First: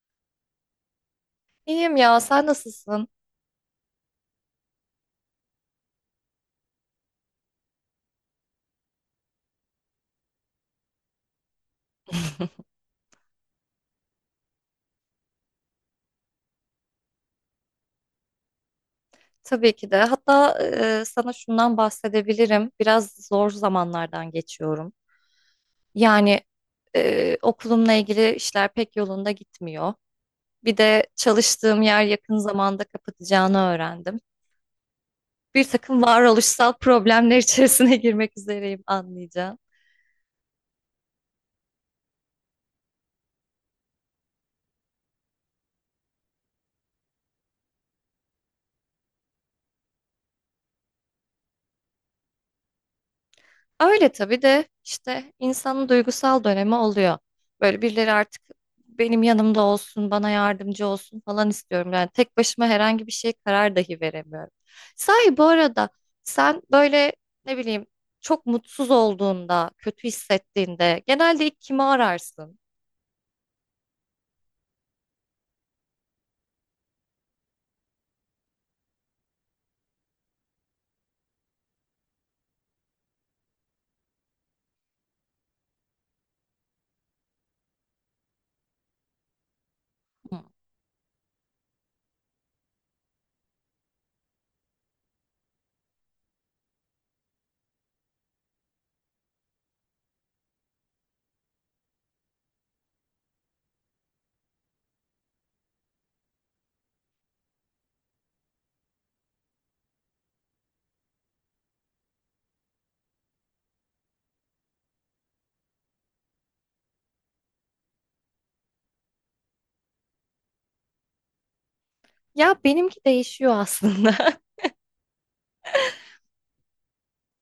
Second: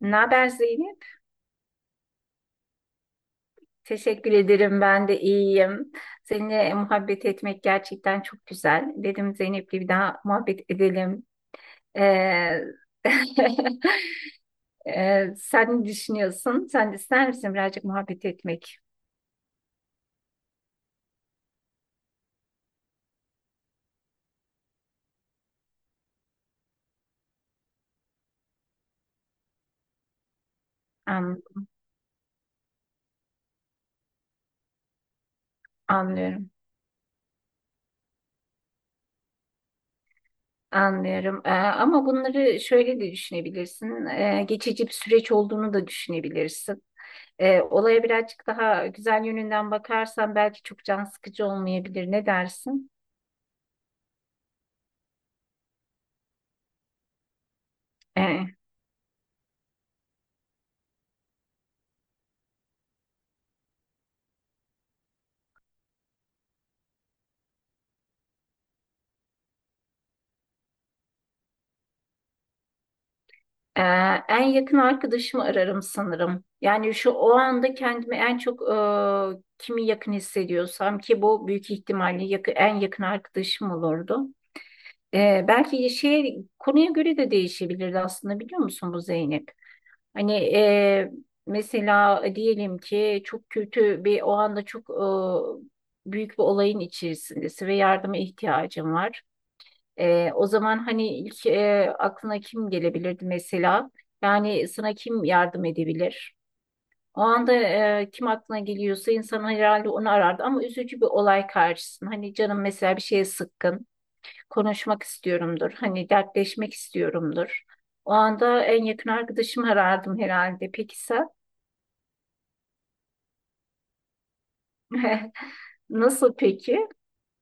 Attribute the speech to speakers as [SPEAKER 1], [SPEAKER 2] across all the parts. [SPEAKER 1] Ne haber Zeynep?
[SPEAKER 2] İyiyim ya, sen nasılsın?
[SPEAKER 1] Teşekkür ederim. Ben de iyiyim. Seninle muhabbet etmek gerçekten çok güzel. Dedim Zeynep'le bir daha muhabbet edelim. Ee, sen ne düşünüyorsun? Sen de ister misin birazcık muhabbet etmek?
[SPEAKER 2] Tabii ki de. Hatta sana şundan bahsedebilirim. Biraz zor zamanlardan geçiyorum. Yani okulumla ilgili işler pek yolunda gitmiyor. Bir de
[SPEAKER 1] An-
[SPEAKER 2] çalıştığım yer yakın zamanda kapatacağını öğrendim. Bir takım
[SPEAKER 1] Anlıyorum.
[SPEAKER 2] varoluşsal problemler içerisine girmek üzereyim anlayacağım.
[SPEAKER 1] Anlıyorum. Ama bunları şöyle de düşünebilirsin. Geçici bir süreç olduğunu da düşünebilirsin. Olaya birazcık daha güzel yönünden bakarsan belki çok can sıkıcı olmayabilir. Ne dersin?
[SPEAKER 2] Öyle tabii de işte insanın duygusal dönemi oluyor. Böyle birileri artık
[SPEAKER 1] Ee,
[SPEAKER 2] benim yanımda olsun, bana yardımcı olsun falan istiyorum. Yani tek başıma herhangi bir şey karar dahi veremiyorum. Sahi bu arada sen böyle ne bileyim çok mutsuz olduğunda, kötü hissettiğinde genelde ilk kimi ararsın?
[SPEAKER 1] Ee, En yakın arkadaşımı ararım sanırım. Yani şu o anda kendimi en çok kimi yakın hissediyorsam ki bu büyük ihtimalle en yakın arkadaşım olurdu. Belki şey konuya göre de değişebilirdi aslında, biliyor musun bu Zeynep? Hani
[SPEAKER 2] Hmm.
[SPEAKER 1] mesela diyelim ki çok kötü bir o anda çok büyük bir olayın içerisindesin ve yardıma ihtiyacın var. O zaman hani ilk aklına kim gelebilirdi mesela? Yani sana kim yardım edebilir? O anda kim aklına geliyorsa insan herhalde onu arardı, ama üzücü bir olay karşısında. Hani canım mesela bir şeye sıkkın, konuşmak istiyorumdur, hani dertleşmek istiyorumdur. O anda en yakın arkadaşımı arardım herhalde. Peki sen?
[SPEAKER 2] Ya benimki değişiyor aslında.
[SPEAKER 1] Nasıl peki?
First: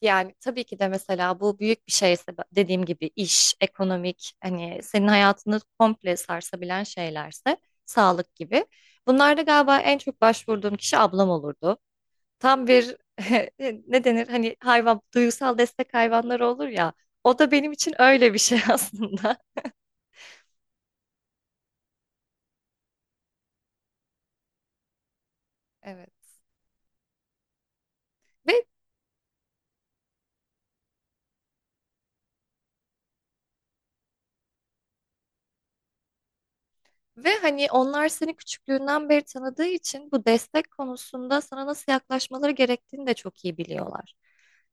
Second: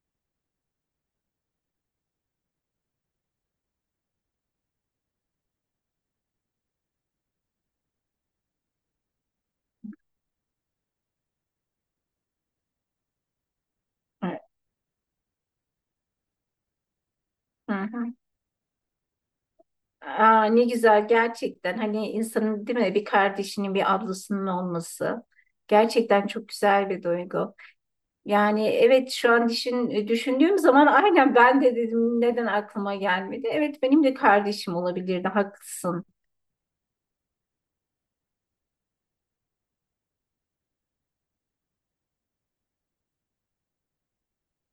[SPEAKER 2] Yani tabii ki de mesela bu büyük bir şeyse dediğim gibi iş, ekonomik hani senin hayatını komple sarsabilen şeylerse sağlık gibi. Bunlarda galiba en çok başvurduğum kişi ablam olurdu. Tam bir ne denir hani hayvan duygusal destek hayvanları olur ya o da benim
[SPEAKER 1] Hı
[SPEAKER 2] için
[SPEAKER 1] hı.
[SPEAKER 2] öyle bir şey aslında.
[SPEAKER 1] Aa, ne güzel gerçekten, hani insanın değil mi bir kardeşinin bir ablasının olması
[SPEAKER 2] Evet.
[SPEAKER 1] gerçekten çok güzel bir duygu.
[SPEAKER 2] Ve
[SPEAKER 1] Yani evet şu an düşündüğüm zaman, aynen ben de dedim neden aklıma gelmedi. Evet benim de kardeşim olabilirdi, haklısın.
[SPEAKER 2] ve hani onlar seni küçüklüğünden beri tanıdığı için bu destek konusunda sana nasıl yaklaşmaları gerektiğini de çok iyi biliyorlar.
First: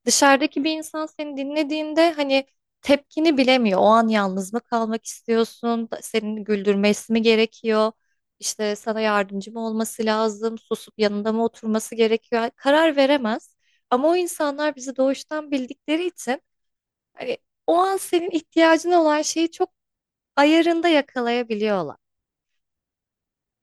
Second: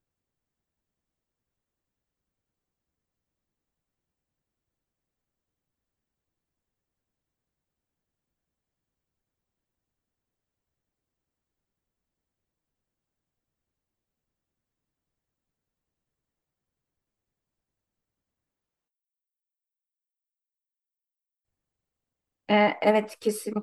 [SPEAKER 2] Dışarıdaki bir insan seni dinlediğinde hani tepkini bilemiyor. O an yalnız mı kalmak istiyorsun? Senin güldürmesi mi gerekiyor? İşte sana yardımcı mı olması lazım? Susup yanında mı oturması gerekiyor? Karar veremez. Ama o insanlar bizi doğuştan bildikleri için hani o an senin ihtiyacın olan şeyi çok ayarında yakalayabiliyorlar.
[SPEAKER 1] Evet kesin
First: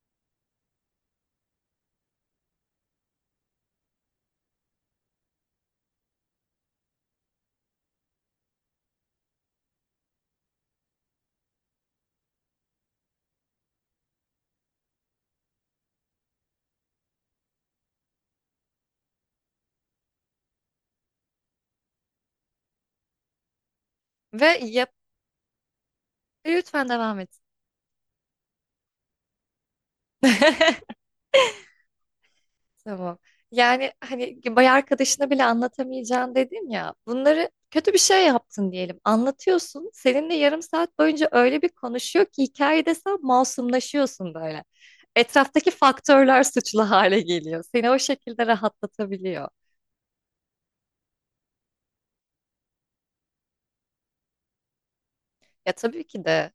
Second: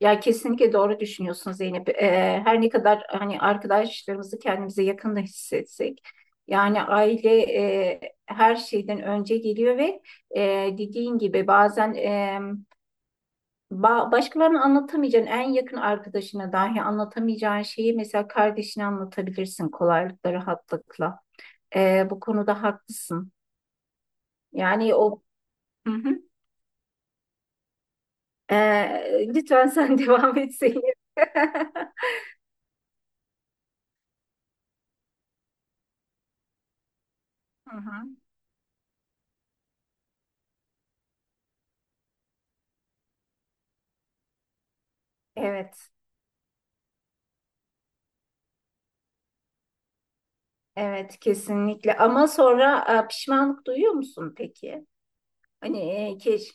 [SPEAKER 1] ya, kesinlikle doğru düşünüyorsun Zeynep. Her ne kadar hani arkadaşlarımızı kendimize yakın da hissetsek, yani aile her şeyden önce geliyor ve e, dediğin gibi bazen başkalarına anlatamayacağın, en yakın arkadaşına dahi anlatamayacağın şeyi mesela kardeşine anlatabilirsin kolaylıkla, rahatlıkla. Bu konuda haklısın.
[SPEAKER 2] Ve yap
[SPEAKER 1] Yani o. Hı hı.
[SPEAKER 2] Lütfen devam et.
[SPEAKER 1] Lütfen sen devam etseydin.
[SPEAKER 2] Tamam. Yani hani bay arkadaşına bile anlatamayacağın dedim ya. Bunları
[SPEAKER 1] Hı
[SPEAKER 2] kötü bir
[SPEAKER 1] hı.
[SPEAKER 2] şey yaptın diyelim. Anlatıyorsun. Seninle yarım saat boyunca öyle bir konuşuyor ki hikayede sen masumlaşıyorsun böyle. Etraftaki
[SPEAKER 1] Evet,
[SPEAKER 2] faktörler suçlu hale geliyor. Seni o şekilde rahatlatabiliyor.
[SPEAKER 1] evet kesinlikle. Ama sonra pişmanlık duyuyor musun peki?
[SPEAKER 2] Ya
[SPEAKER 1] Hani
[SPEAKER 2] tabii ki de.
[SPEAKER 1] keşke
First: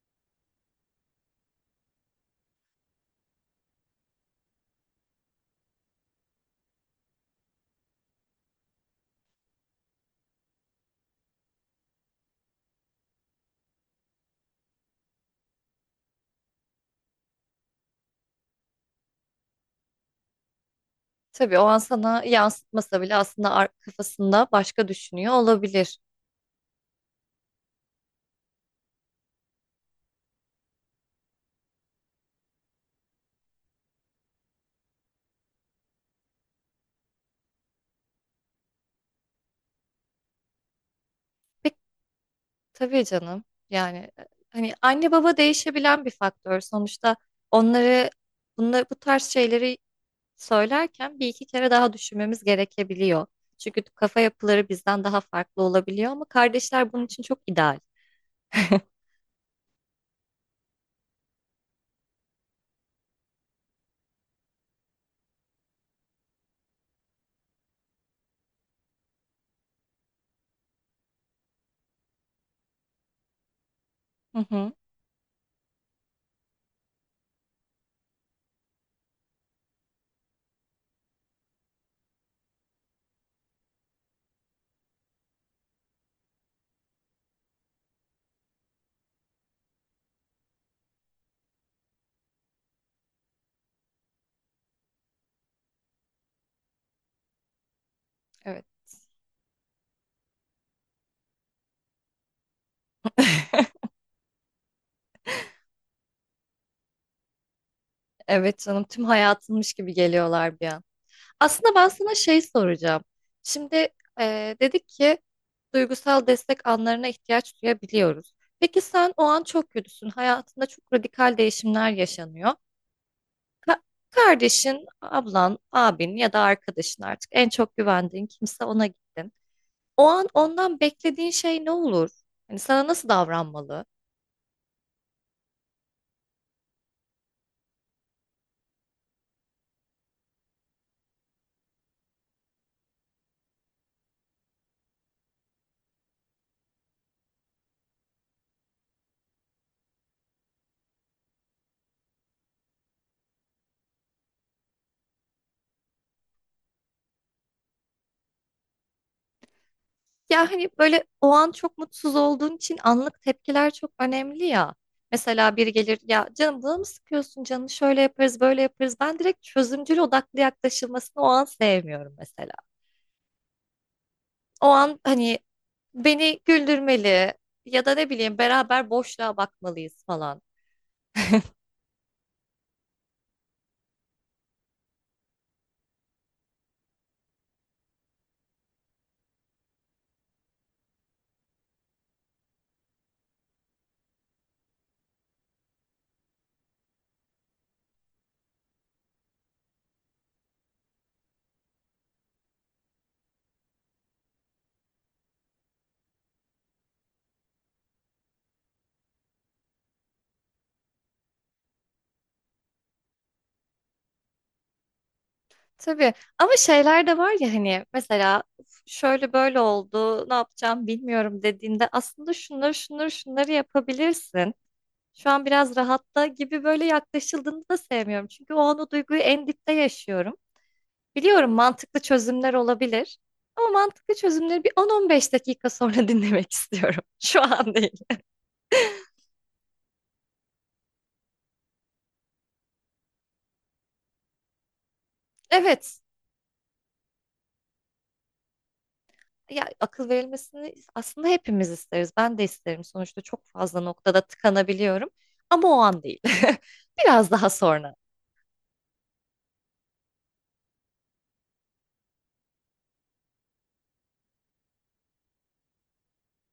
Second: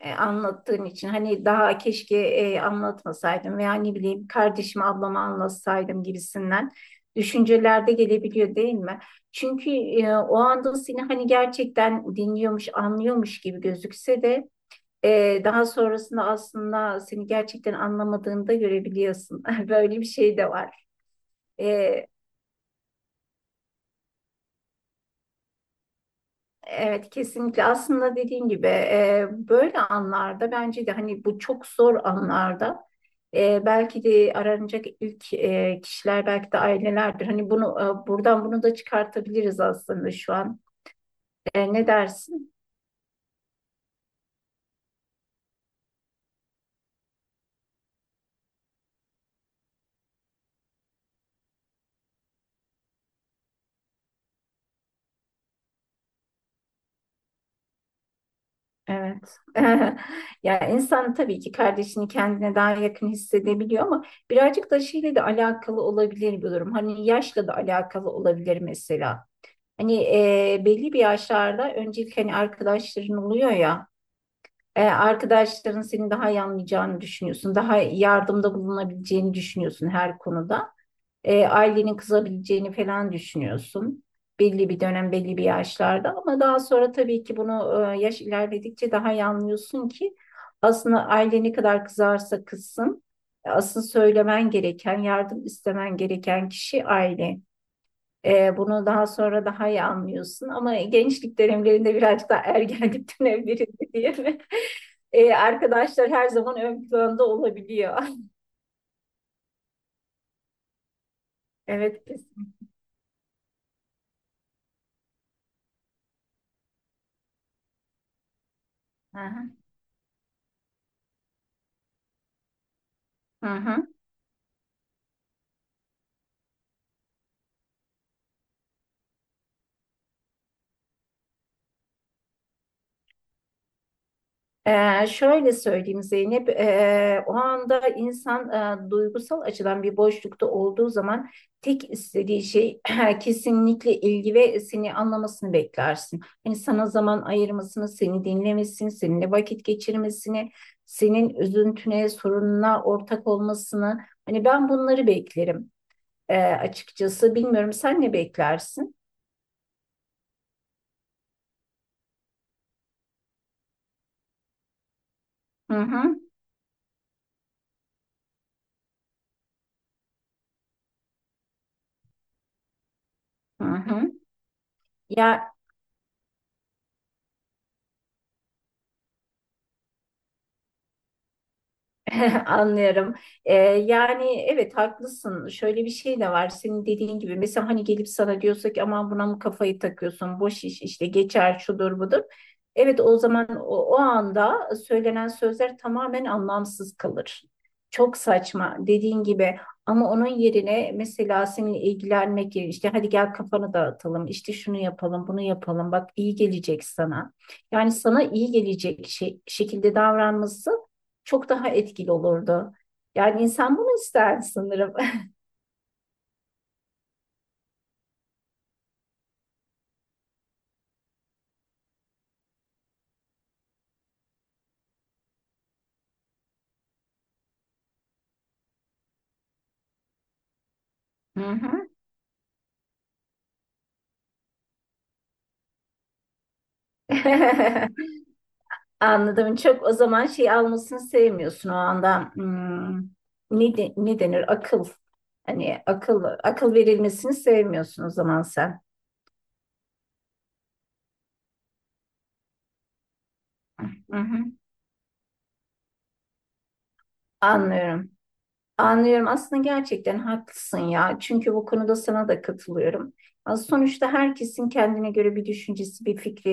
[SPEAKER 1] anlattığın için, hani daha keşke anlatmasaydım veya ne bileyim kardeşim ablama anlatsaydım gibisinden düşüncelerde gelebiliyor değil mi? Çünkü o anda seni hani gerçekten dinliyormuş, anlıyormuş gibi gözükse de daha sonrasında aslında seni gerçekten anlamadığını da görebiliyorsun. Böyle bir şey de var.
[SPEAKER 2] Tabii o an
[SPEAKER 1] E,
[SPEAKER 2] sana yansıtmasa bile aslında kafasında başka düşünüyor olabilir.
[SPEAKER 1] Evet kesinlikle, aslında dediğin gibi böyle anlarda bence de, hani bu çok zor anlarda belki de aranacak ilk kişiler belki de ailelerdir. Hani bunu buradan bunu da çıkartabiliriz aslında şu an. Ne dersin?
[SPEAKER 2] Tabii canım. Yani hani anne baba değişebilen bir faktör. Sonuçta onları bunları bu tarz şeyleri söylerken bir iki kere daha düşünmemiz gerekebiliyor. Çünkü kafa yapıları bizden daha farklı olabiliyor ama kardeşler bunun için çok ideal.
[SPEAKER 1] Evet. Ya insan tabii ki kardeşini kendine daha yakın hissedebiliyor, ama birazcık da şeyle de alakalı olabilir bir durum. Hani yaşla da alakalı olabilir mesela. Hani belli bir yaşlarda öncelik hani arkadaşların oluyor ya,
[SPEAKER 2] Hı hı.
[SPEAKER 1] arkadaşların seni daha iyi anlayacağını düşünüyorsun. Daha yardımda bulunabileceğini düşünüyorsun her konuda. Ailenin kızabileceğini falan düşünüyorsun. Belli bir dönem, belli bir yaşlarda, ama daha sonra tabii ki bunu yaş ilerledikçe daha iyi anlıyorsun ki aslında aile ne kadar kızarsa kızsın, asıl söylemen gereken, yardım istemen gereken kişi aile.
[SPEAKER 2] Evet.
[SPEAKER 1] Bunu daha sonra daha iyi anlıyorsun ama gençlik dönemlerinde, birazcık daha ergenlik dönemlerinde diye mi? Arkadaşlar her zaman ön planda olabiliyor.
[SPEAKER 2] Evet canım tüm hayatınmış gibi geliyorlar bir an. Aslında ben
[SPEAKER 1] Evet
[SPEAKER 2] sana şey
[SPEAKER 1] kesin.
[SPEAKER 2] soracağım. Şimdi dedik ki duygusal destek anlarına ihtiyaç duyabiliyoruz. Peki sen
[SPEAKER 1] Hı
[SPEAKER 2] o an
[SPEAKER 1] hı.
[SPEAKER 2] çok kötüsün. Hayatında çok radikal değişimler yaşanıyor.
[SPEAKER 1] Hı
[SPEAKER 2] Ka-
[SPEAKER 1] hı.
[SPEAKER 2] kardeşin, ablan, abin ya da arkadaşın artık en çok güvendiğin kimse ona gittin. O an ondan beklediğin şey ne olur? Hani sana nasıl davranmalı?
[SPEAKER 1] Şöyle söyleyeyim Zeynep, o anda insan duygusal açıdan bir boşlukta olduğu zaman tek istediği şey kesinlikle ilgi ve seni anlamasını beklersin. Hani sana zaman ayırmasını, seni dinlemesini, seninle vakit geçirmesini, senin üzüntüne, sorununa ortak olmasını. Hani ben bunları beklerim açıkçası. Bilmiyorum, sen ne beklersin?
[SPEAKER 2] Ya hani böyle o an çok mutsuz olduğun için anlık tepkiler çok önemli ya. Mesela biri
[SPEAKER 1] Hı
[SPEAKER 2] gelir
[SPEAKER 1] hı,
[SPEAKER 2] ya canım bunu mı sıkıyorsun canım şöyle yaparız böyle yaparız. Ben direkt çözümcül odaklı yaklaşılmasını o an sevmiyorum mesela.
[SPEAKER 1] hı hı.
[SPEAKER 2] O an hani
[SPEAKER 1] Ya,
[SPEAKER 2] beni güldürmeli ya da ne bileyim beraber boşluğa bakmalıyız falan.
[SPEAKER 1] anlıyorum. Yani evet haklısın. Şöyle bir şey de var. Senin dediğin gibi mesela hani gelip sana diyorsak ki aman buna mı kafayı takıyorsun? Boş iş işte, geçer, şudur budur. Evet, o zaman o anda söylenen sözler tamamen anlamsız kalır. Çok saçma dediğin gibi, ama onun yerine mesela seninle ilgilenmek yerine işte hadi gel kafanı dağıtalım, işte şunu yapalım bunu yapalım, bak iyi gelecek sana. Yani sana iyi gelecek şekilde davranması çok daha etkili olurdu. Yani insan bunu ister sanırım.
[SPEAKER 2] Tabii ama şeyler de var ya hani mesela "Uf, şöyle böyle oldu ne yapacağım bilmiyorum dediğinde aslında şunları şunları şunları yapabilirsin. Şu an biraz rahatta gibi böyle yaklaşıldığını da sevmiyorum. Çünkü o an o duyguyu en dipte yaşıyorum.
[SPEAKER 1] Hı
[SPEAKER 2] Biliyorum
[SPEAKER 1] hı.
[SPEAKER 2] mantıklı çözümler olabilir. Ama mantıklı çözümleri bir 10-15 dakika sonra dinlemek istiyorum. Şu an değil.
[SPEAKER 1] Anladım. Çok o zaman şey almasını sevmiyorsun o anda. Hmm, ne denir? Akıl. Hani
[SPEAKER 2] Evet.
[SPEAKER 1] akıl verilmesini sevmiyorsun o zaman sen.
[SPEAKER 2] Ya akıl verilmesini aslında hepimiz isteriz. Ben de isterim. Sonuçta çok fazla
[SPEAKER 1] Hı
[SPEAKER 2] noktada
[SPEAKER 1] hı.
[SPEAKER 2] tıkanabiliyorum. Ama o an değil. Biraz daha sonra.
[SPEAKER 1] Anlıyorum. Anlıyorum. Aslında gerçekten haklısın ya. Çünkü bu konuda sana da katılıyorum. Az sonuçta herkesin kendine göre bir düşüncesi, bir fikri,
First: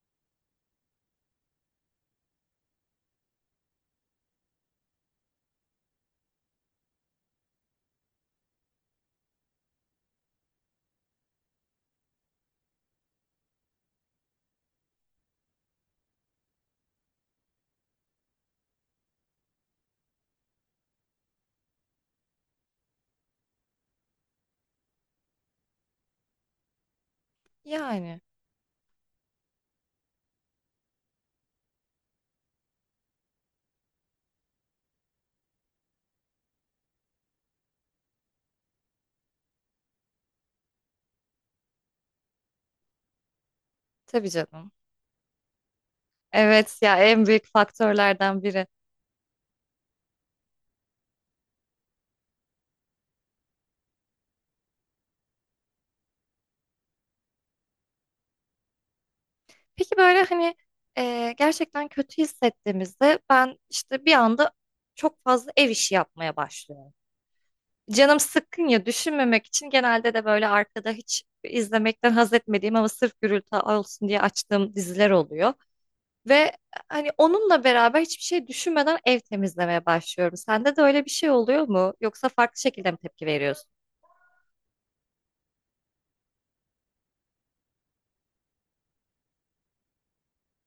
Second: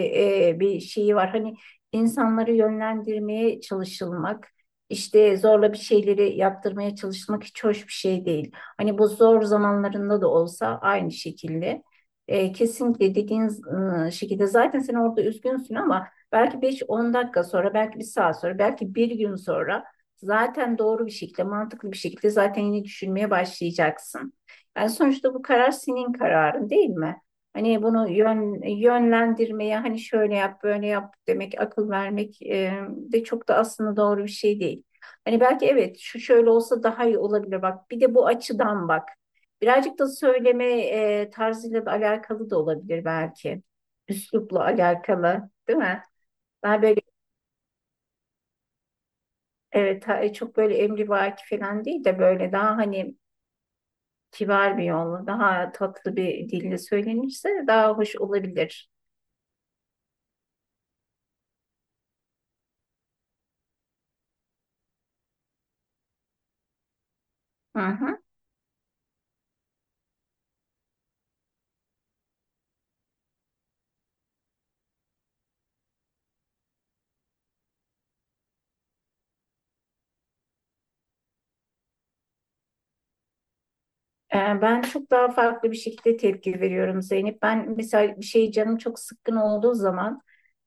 [SPEAKER 1] bir şeyi var. Hani insanları yönlendirmeye çalışılmak, işte zorla bir şeyleri yaptırmaya çalışmak hiç hoş bir şey değil. Hani bu zor zamanlarında da olsa aynı şekilde. Kesinlikle dediğin şekilde, zaten sen orada üzgünsün ama belki 5-10 dakika sonra, belki bir saat sonra, belki bir gün sonra zaten doğru bir şekilde, mantıklı bir şekilde zaten yine düşünmeye başlayacaksın. Yani sonuçta bu karar senin kararın değil mi? Hani bunu
[SPEAKER 2] Yani
[SPEAKER 1] yönlendirmeye, hani şöyle yap, böyle yap demek, akıl vermek de çok da aslında doğru bir şey değil. Hani belki evet şu şöyle olsa daha iyi olabilir bak. Bir de bu açıdan bak. Birazcık da söyleme tarzıyla da alakalı da olabilir belki.
[SPEAKER 2] tabii
[SPEAKER 1] Üslupla
[SPEAKER 2] canım.
[SPEAKER 1] alakalı, değil mi?
[SPEAKER 2] Evet
[SPEAKER 1] Daha
[SPEAKER 2] ya
[SPEAKER 1] böyle.
[SPEAKER 2] en büyük faktörlerden biri.
[SPEAKER 1] Evet, çok böyle emrivaki falan değil de böyle daha hani kibar bir yolla, daha tatlı bir dille söylenirse daha hoş olabilir.
[SPEAKER 2] Peki böyle hani gerçekten kötü hissettiğimizde ben işte bir anda çok fazla ev işi yapmaya başlıyorum.
[SPEAKER 1] Hı hı.
[SPEAKER 2] Canım sıkkın ya düşünmemek için genelde de böyle arkada hiç izlemekten haz etmediğim ama sırf gürültü olsun diye açtığım diziler oluyor. Ve hani onunla beraber hiçbir şey düşünmeden ev temizlemeye başlıyorum. Sende de öyle bir şey oluyor mu? Yoksa farklı şekilde mi tepki veriyorsun?
[SPEAKER 1] Ben çok daha farklı bir şekilde tepki veriyorum Zeynep. Ben mesela bir şey canım çok sıkkın olduğu zaman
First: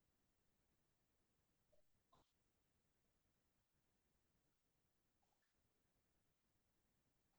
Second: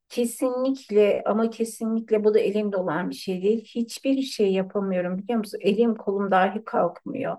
[SPEAKER 1] kesinlikle, ama kesinlikle bu da elimde olan bir şey değil. Hiçbir şey yapamıyorum, biliyor musun? Elim kolum dahi kalkmıyor.